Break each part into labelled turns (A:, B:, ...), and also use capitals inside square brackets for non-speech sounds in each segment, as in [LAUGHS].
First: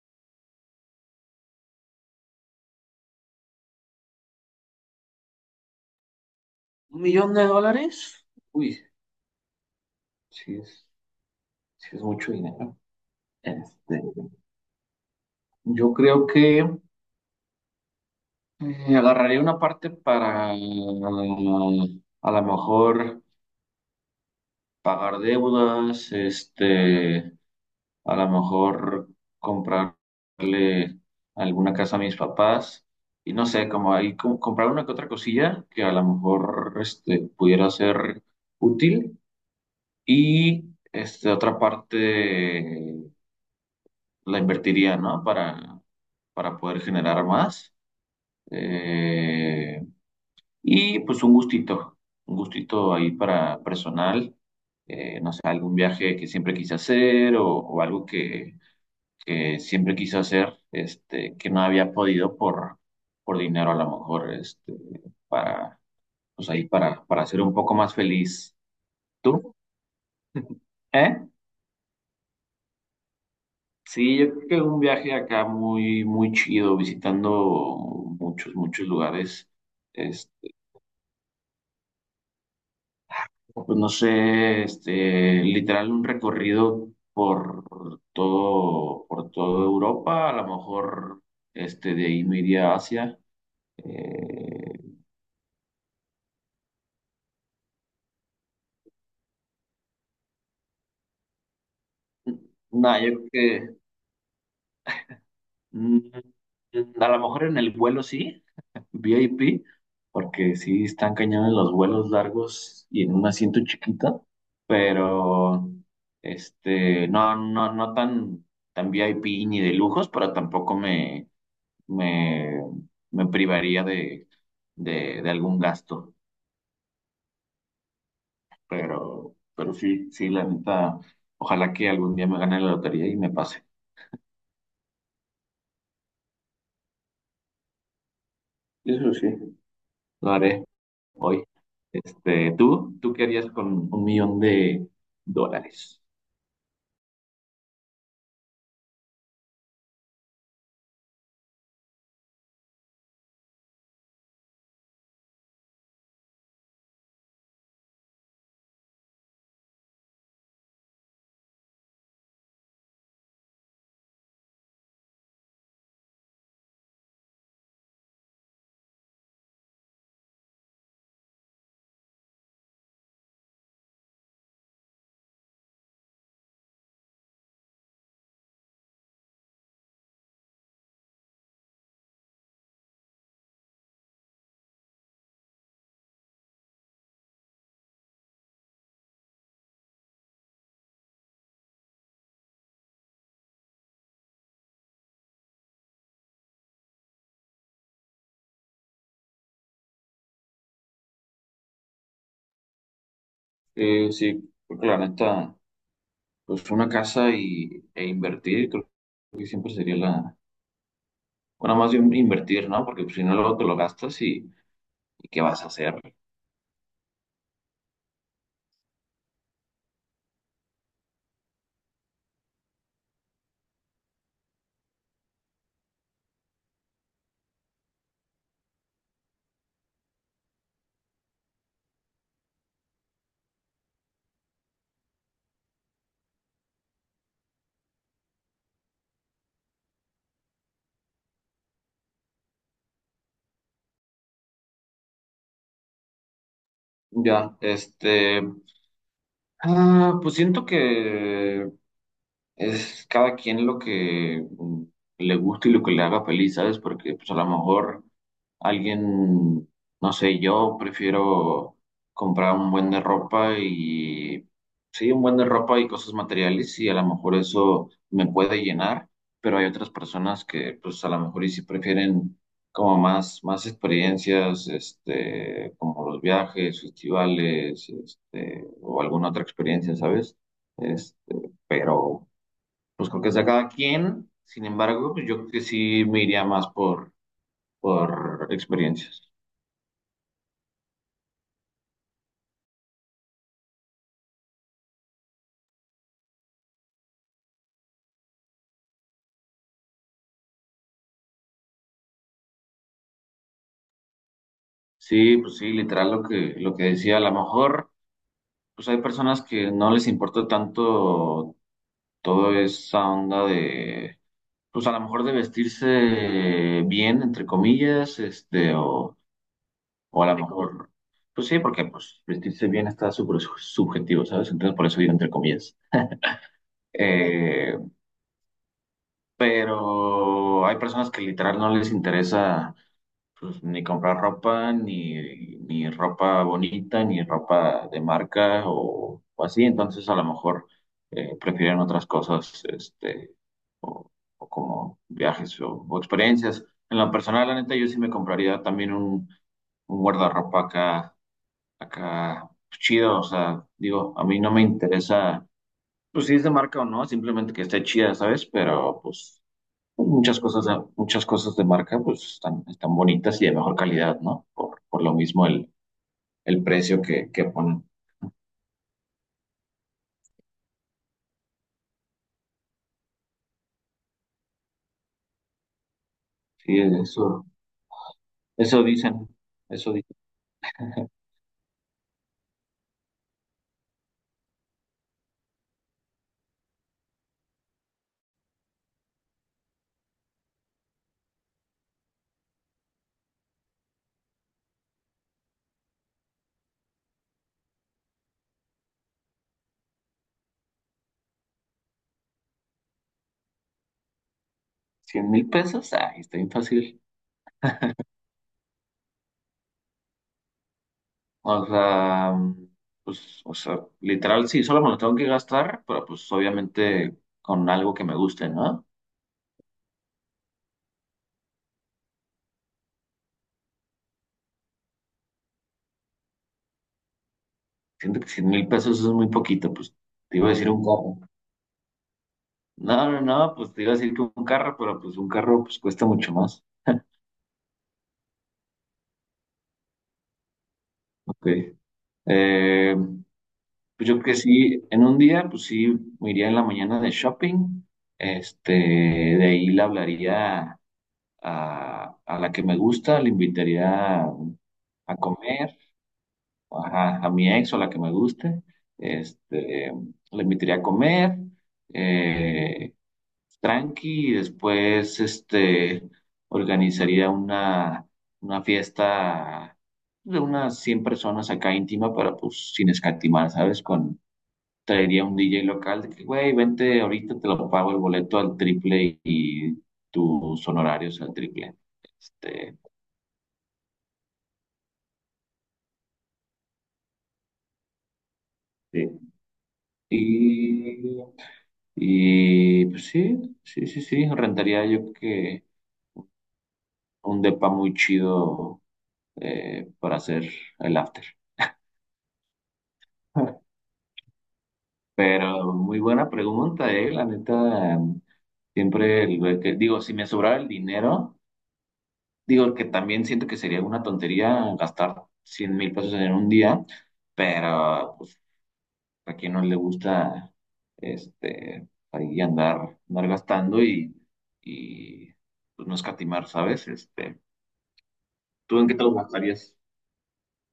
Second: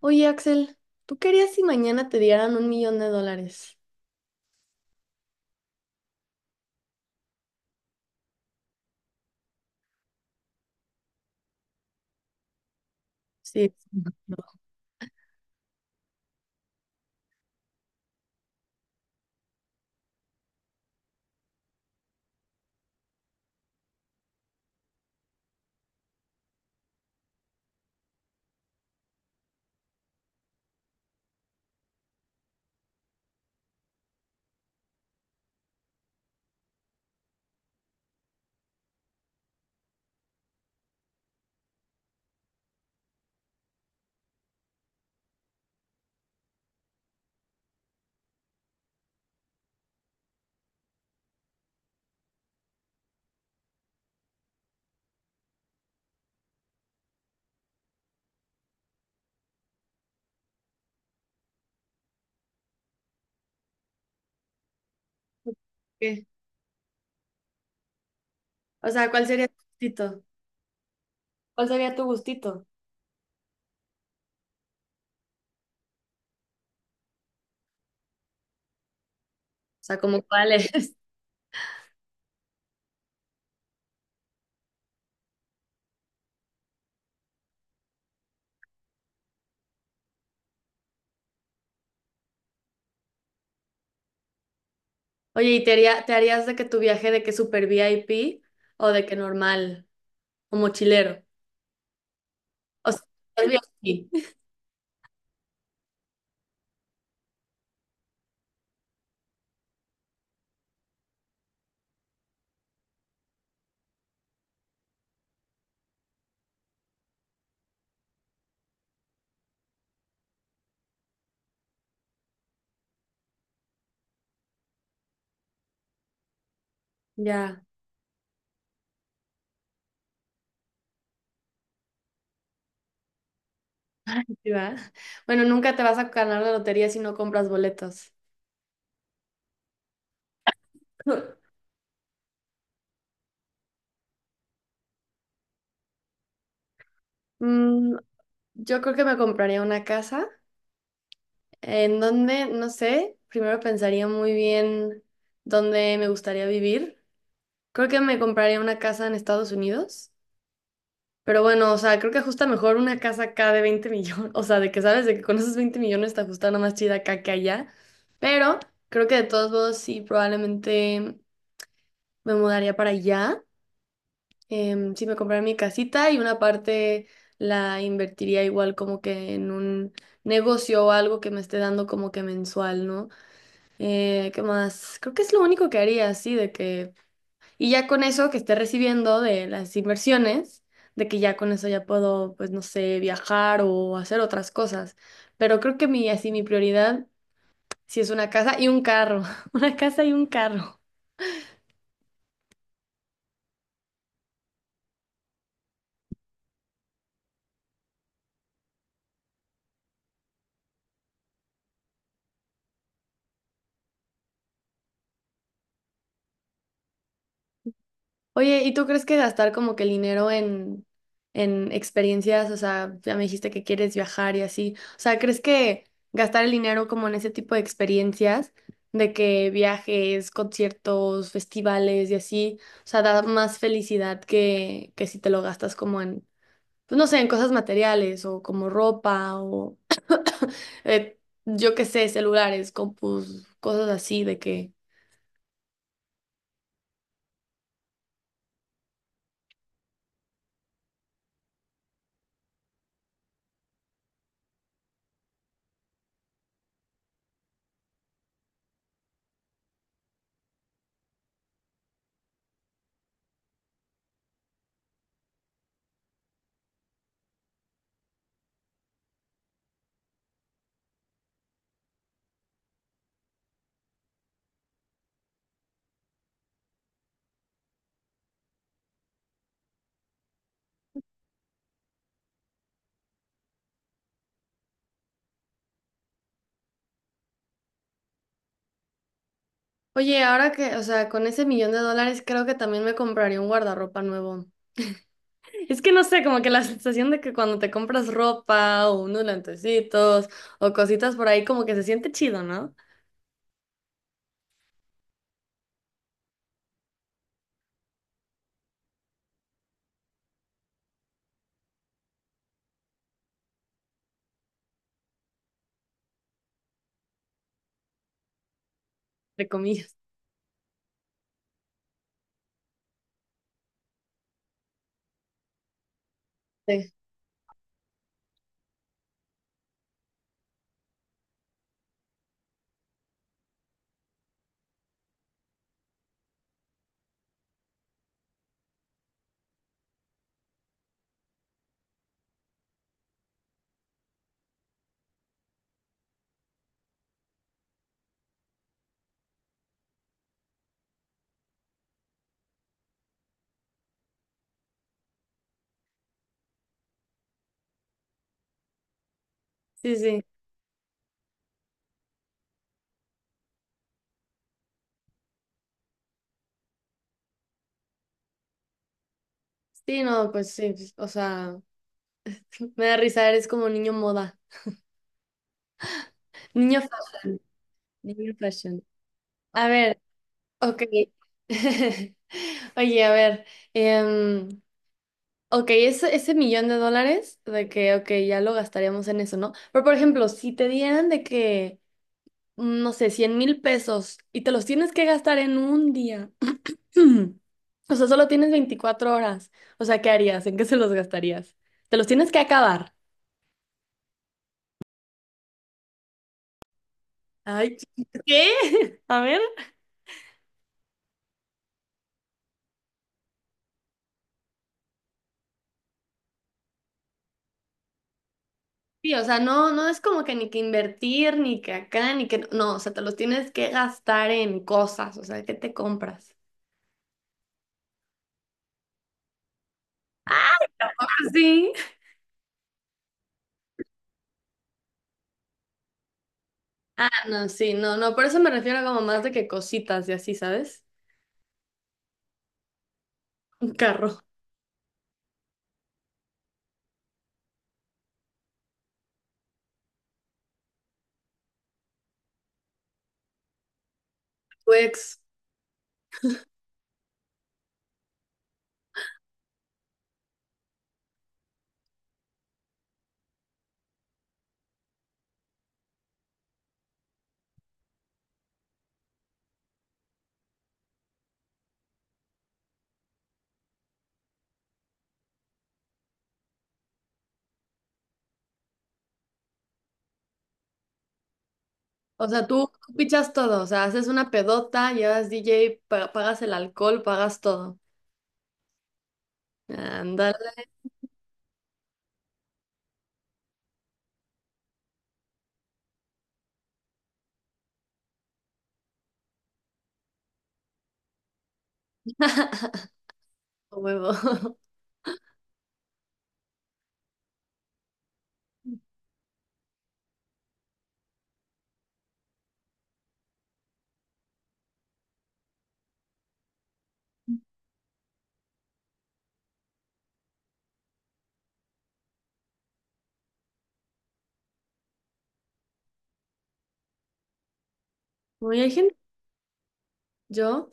A: Oye, Axel, ¿tú querías si mañana te dieran 1.000.000 de dólares?
B: ¿Un millón de dólares? Uy, sí es, sí es mucho dinero.
A: Sí.
B: Este, yo creo que agarraría una parte para a lo mejor pagar deudas, este, a lo mejor comprarle alguna casa a mis papás y no sé, como ahí comprar una que otra cosilla que a lo mejor este, pudiera ser útil y este, otra parte la invertiría, ¿no? Para poder generar más. Eh, y pues un gustito ahí para personal, no sé, algún viaje que siempre quise hacer o algo que siempre quise hacer, este, que no había podido por dinero a lo mejor, este, para,
A: ¿Qué?
B: pues ahí para ser un poco más feliz.
A: O sea, ¿cuál sería tu
B: ¿Tú?
A: gustito?
B: [LAUGHS] ¿Eh?
A: ¿Cuál sería tu gustito? O
B: Sí, yo creo que un viaje acá muy, muy chido, visitando muchos, muchos lugares.
A: sea, ¿como cuál
B: Este,
A: es? [LAUGHS]
B: pues no sé, este, literal un recorrido por todo, por toda Europa, a lo mejor este, de ahí me iría a Asia. Eh,
A: Oye, ¿y te haría- te harías de que tu viaje de que super VIP o de que normal o mochilero? O sea,
B: nada, yo creo
A: el
B: que
A: VIP. [LAUGHS]
B: mm, a lo mejor en el vuelo sí, VIP, porque sí están cañones los vuelos largos y en un asiento chiquito, pero este, no tan, tan VIP ni de lujos, pero tampoco me, me privaría de algún gasto.
A: Ya,
B: Pero sí, sí, la neta, ojalá que algún día me gane la lotería y me pase.
A: sí, va. Bueno, nunca te vas a ganar la lotería si no compras boletos.
B: Eso sí, lo haré hoy.
A: [LAUGHS]
B: Este, ¿tú? ¿Tú qué harías con un millón de dólares?
A: Mm, yo creo que me compraría una casa. ¿En donde? No sé. Primero pensaría muy bien dónde me gustaría vivir. Creo que me compraría una casa en Estados Unidos. Pero bueno, o sea, creo que ajusta mejor una casa acá de 20 millones. [LAUGHS] O sea, de que sabes, de que con esos 20 millones te ajusta una más chida acá que allá. Pero creo que de todos modos sí, probablemente me mudaría para allá. Sí, me compraría mi casita y una parte la invertiría igual como que en un negocio o algo que me esté dando como que mensual, ¿no? ¿Qué más? Creo que es lo único que haría, sí, de que... Y ya con eso que esté recibiendo de las inversiones, de que ya con eso ya puedo, pues no sé, viajar o hacer otras cosas. Pero creo que mi, así, mi prioridad sí es una casa y un carro. [LAUGHS] Una casa y un carro.
B: Sí, creo que la neta, pues una casa e invertir, creo que siempre sería la, bueno, más bien invertir, ¿no? Porque pues, si no, luego te lo gastas y ¿qué vas a hacer?
A: Oye, ¿y tú crees que gastar como que el dinero en experiencias, o sea, ya me dijiste que quieres viajar y así, o sea, ¿crees que gastar el dinero como en ese tipo de experiencias, de que viajes, conciertos, festivales y así, o sea, da más felicidad que si te lo gastas como en, pues no sé, en cosas materiales o como ropa o eh, yo qué sé, celulares, compus, cosas así, de que
B: Ya, este, pues siento que es cada quien lo que le gusta y lo que le haga feliz, ¿sabes? Porque pues a lo mejor alguien, no sé, yo prefiero comprar un buen de ropa y, sí, un buen de ropa y cosas materiales y a lo mejor eso me puede llenar, pero hay otras personas que pues a lo mejor y sí prefieren como más, más experiencias, este, como los viajes, festivales, este, o alguna otra experiencia, ¿sabes? Este, pero pues creo que sea cada quien. Sin embargo, pues yo creo que sí me iría más por experiencias.
A: oye, ahora que, o sea, con ese millón de dólares creo que también me compraría un guardarropa nuevo. Es que no sé, como que la sensación de que cuando te compras ropa o unos lentecitos o cositas por ahí, como que se siente chido, ¿no?
B: Sí, pues sí, literal lo lo que decía, a lo mejor, pues hay personas que no les importa tanto toda esa onda de, pues a lo mejor de vestirse bien, entre comillas, este,
A: Entre comillas.
B: o a lo mejor, pues sí, porque pues vestirse bien está súper subjetivo, ¿sabes? Entonces por eso digo entre comillas.
A: Sí,
B: Eh, pero hay personas que literal no les interesa pues ni comprar ropa, ni, ni ropa bonita, ni ropa de marca o así, entonces a lo mejor prefieren otras cosas, este, o, o como viajes o experiencias. En lo personal, la neta, yo sí me compraría también un guardarropa acá, acá pues, chido, o sea, digo, a mí no me interesa, pues si es de marca o no, simplemente que esté chida, ¿sabes? Pero pues
A: sí,
B: pues
A: sí.
B: muchas cosas, muchas cosas de marca pues están, están bonitas y de mejor calidad, ¿no? Por lo mismo el precio que ponen.
A: Sí, no, pues sí, pues, o sea, me da risa, eres como niño moda.
B: Sí,
A: Niño fashion,
B: eso,
A: niño fashion.
B: eso dicen,
A: A
B: eso
A: ver,
B: dicen.
A: ok. [LAUGHS] Oye, a ver, em, ok, ese millón de dólares, de que, ok, ya lo gastaríamos en eso, ¿no? Pero, por ejemplo, si te dieran de que, no sé, 100.000 pesos y te los tienes que gastar en un día, [CLEARS THROAT] o sea, solo tienes 24 horas, o sea, ¿qué harías? ¿En qué se los gastarías? Te los tienes que acabar.
B: 100 mil pesos, ay, está bien fácil.
A: Ay, ¿qué? [LAUGHS] A ver.
B: O sea, pues, o sea, literal, sí, solo me lo tengo que gastar, pero pues obviamente con algo que me guste, ¿no?
A: Sí, o sea, no, no es como que ni que invertir, ni que acá, ni que... No, o sea, te los tienes que gastar en cosas, o sea, ¿qué te compras?
B: Siento que 100 mil pesos es muy poquito, pues te iba a decir un
A: ¿Ah,
B: carro.
A: ¿Sí?
B: No, no, no, pues te iba a decir que un carro, pero pues un carro pues cuesta mucho más.
A: Ah, no, sí, no, no, por eso me refiero como más de que cositas y así, ¿sabes?
B: Ok. Eh,
A: Un carro,
B: pues yo creo que sí, en un día, pues sí, me iría en la mañana de shopping. Este, de ahí le hablaría a la que me gusta, le invitaría
A: tu
B: a
A: ex.
B: comer, ajá, a, mi ex o la que me guste. Este, le invitaría a comer, eh, tranqui, y después, este, organizaría una fiesta de unas 100 personas acá íntima, para pues sin escatimar, ¿sabes?, con traería un DJ local de que, güey, vente ahorita, te lo pago el boleto al triple y tus honorarios al triple.
A: O sea, tú
B: Este,
A: pichas todo, o sea, haces una pedota, llevas DJ, pa- pagas el alcohol, pagas todo.
B: sí.
A: Ándale,
B: Y, y pues sí, sí, sí, sí, rentaría yo creo que un depa muy chido para hacer el after.
A: [LAUGHS]
B: [LAUGHS]
A: a huevo. [LAUGHS]
B: Pero muy buena pregunta, la neta, siempre el güey que, digo, si me sobrara el dinero. Digo que también siento que sería una tontería gastar 100 mil pesos en un día, pero pues a quien no le gusta este ahí andar, andar gastando y pues no escatimar, ¿sabes? Este,
A: Uy, hay
B: ¿tú en qué
A: gente,
B: te lo gastarías?
A: yo,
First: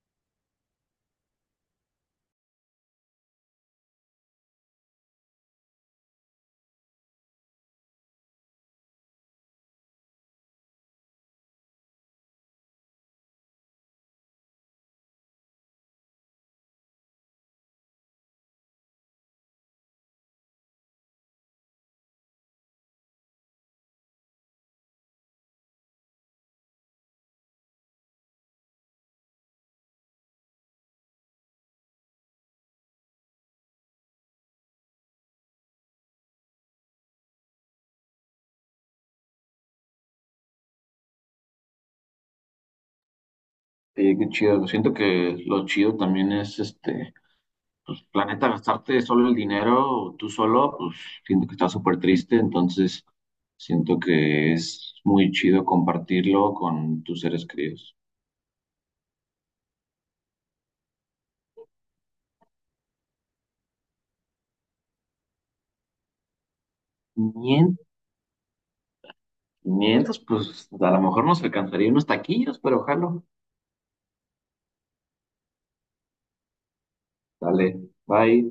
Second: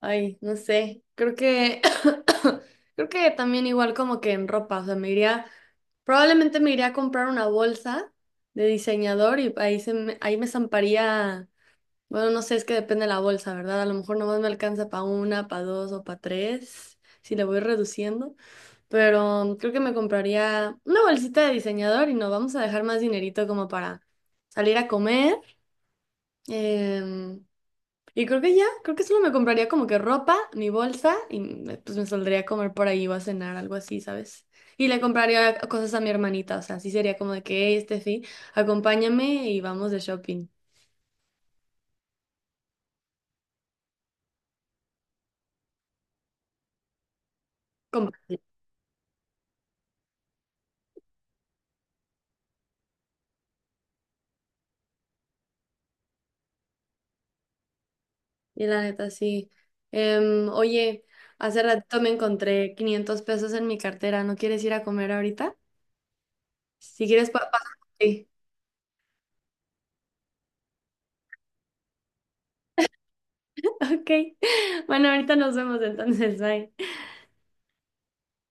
A: ay, no sé, creo que, [COUGHS] creo que también igual como que en ropa, o sea, me iría, probablemente me iría a comprar una bolsa de diseñador y ahí, se me- ahí me zamparía. Bueno, no sé, es que depende de la bolsa, ¿verdad? A lo mejor nomás me alcanza para una, para dos o para tres, si le voy reduciendo, pero creo que me compraría una bolsita de diseñador y nos vamos a dejar más dinerito como para salir a comer. em, y creo que ya, creo que solo me compraría como que ropa, mi bolsa y me- pues me saldría a comer por ahí o a cenar, algo así, ¿sabes? Y le compraría cosas a mi hermanita, o sea, así sería como de que, hey, Steffi, acompáñame y vamos de shopping.
B: Oye, qué chido. Siento que lo chido también es este, pues la neta, gastarte solo el dinero tú solo, pues siento que está súper triste, entonces siento que es muy chido compartirlo con tus seres queridos.
A: Y la neta, sí. Oye, hace ratito me encontré 500 pesos en mi cartera. ¿No quieres ir a comer ahorita? Si quieres, papá.
B: 500,
A: Sí. [LAUGHS]
B: 500, pues a lo mejor nos alcanzaría unos taquillos, pero ojalá.
A: Ok. Bueno, ahorita nos vemos entonces. Bye.
B: Dale, bye.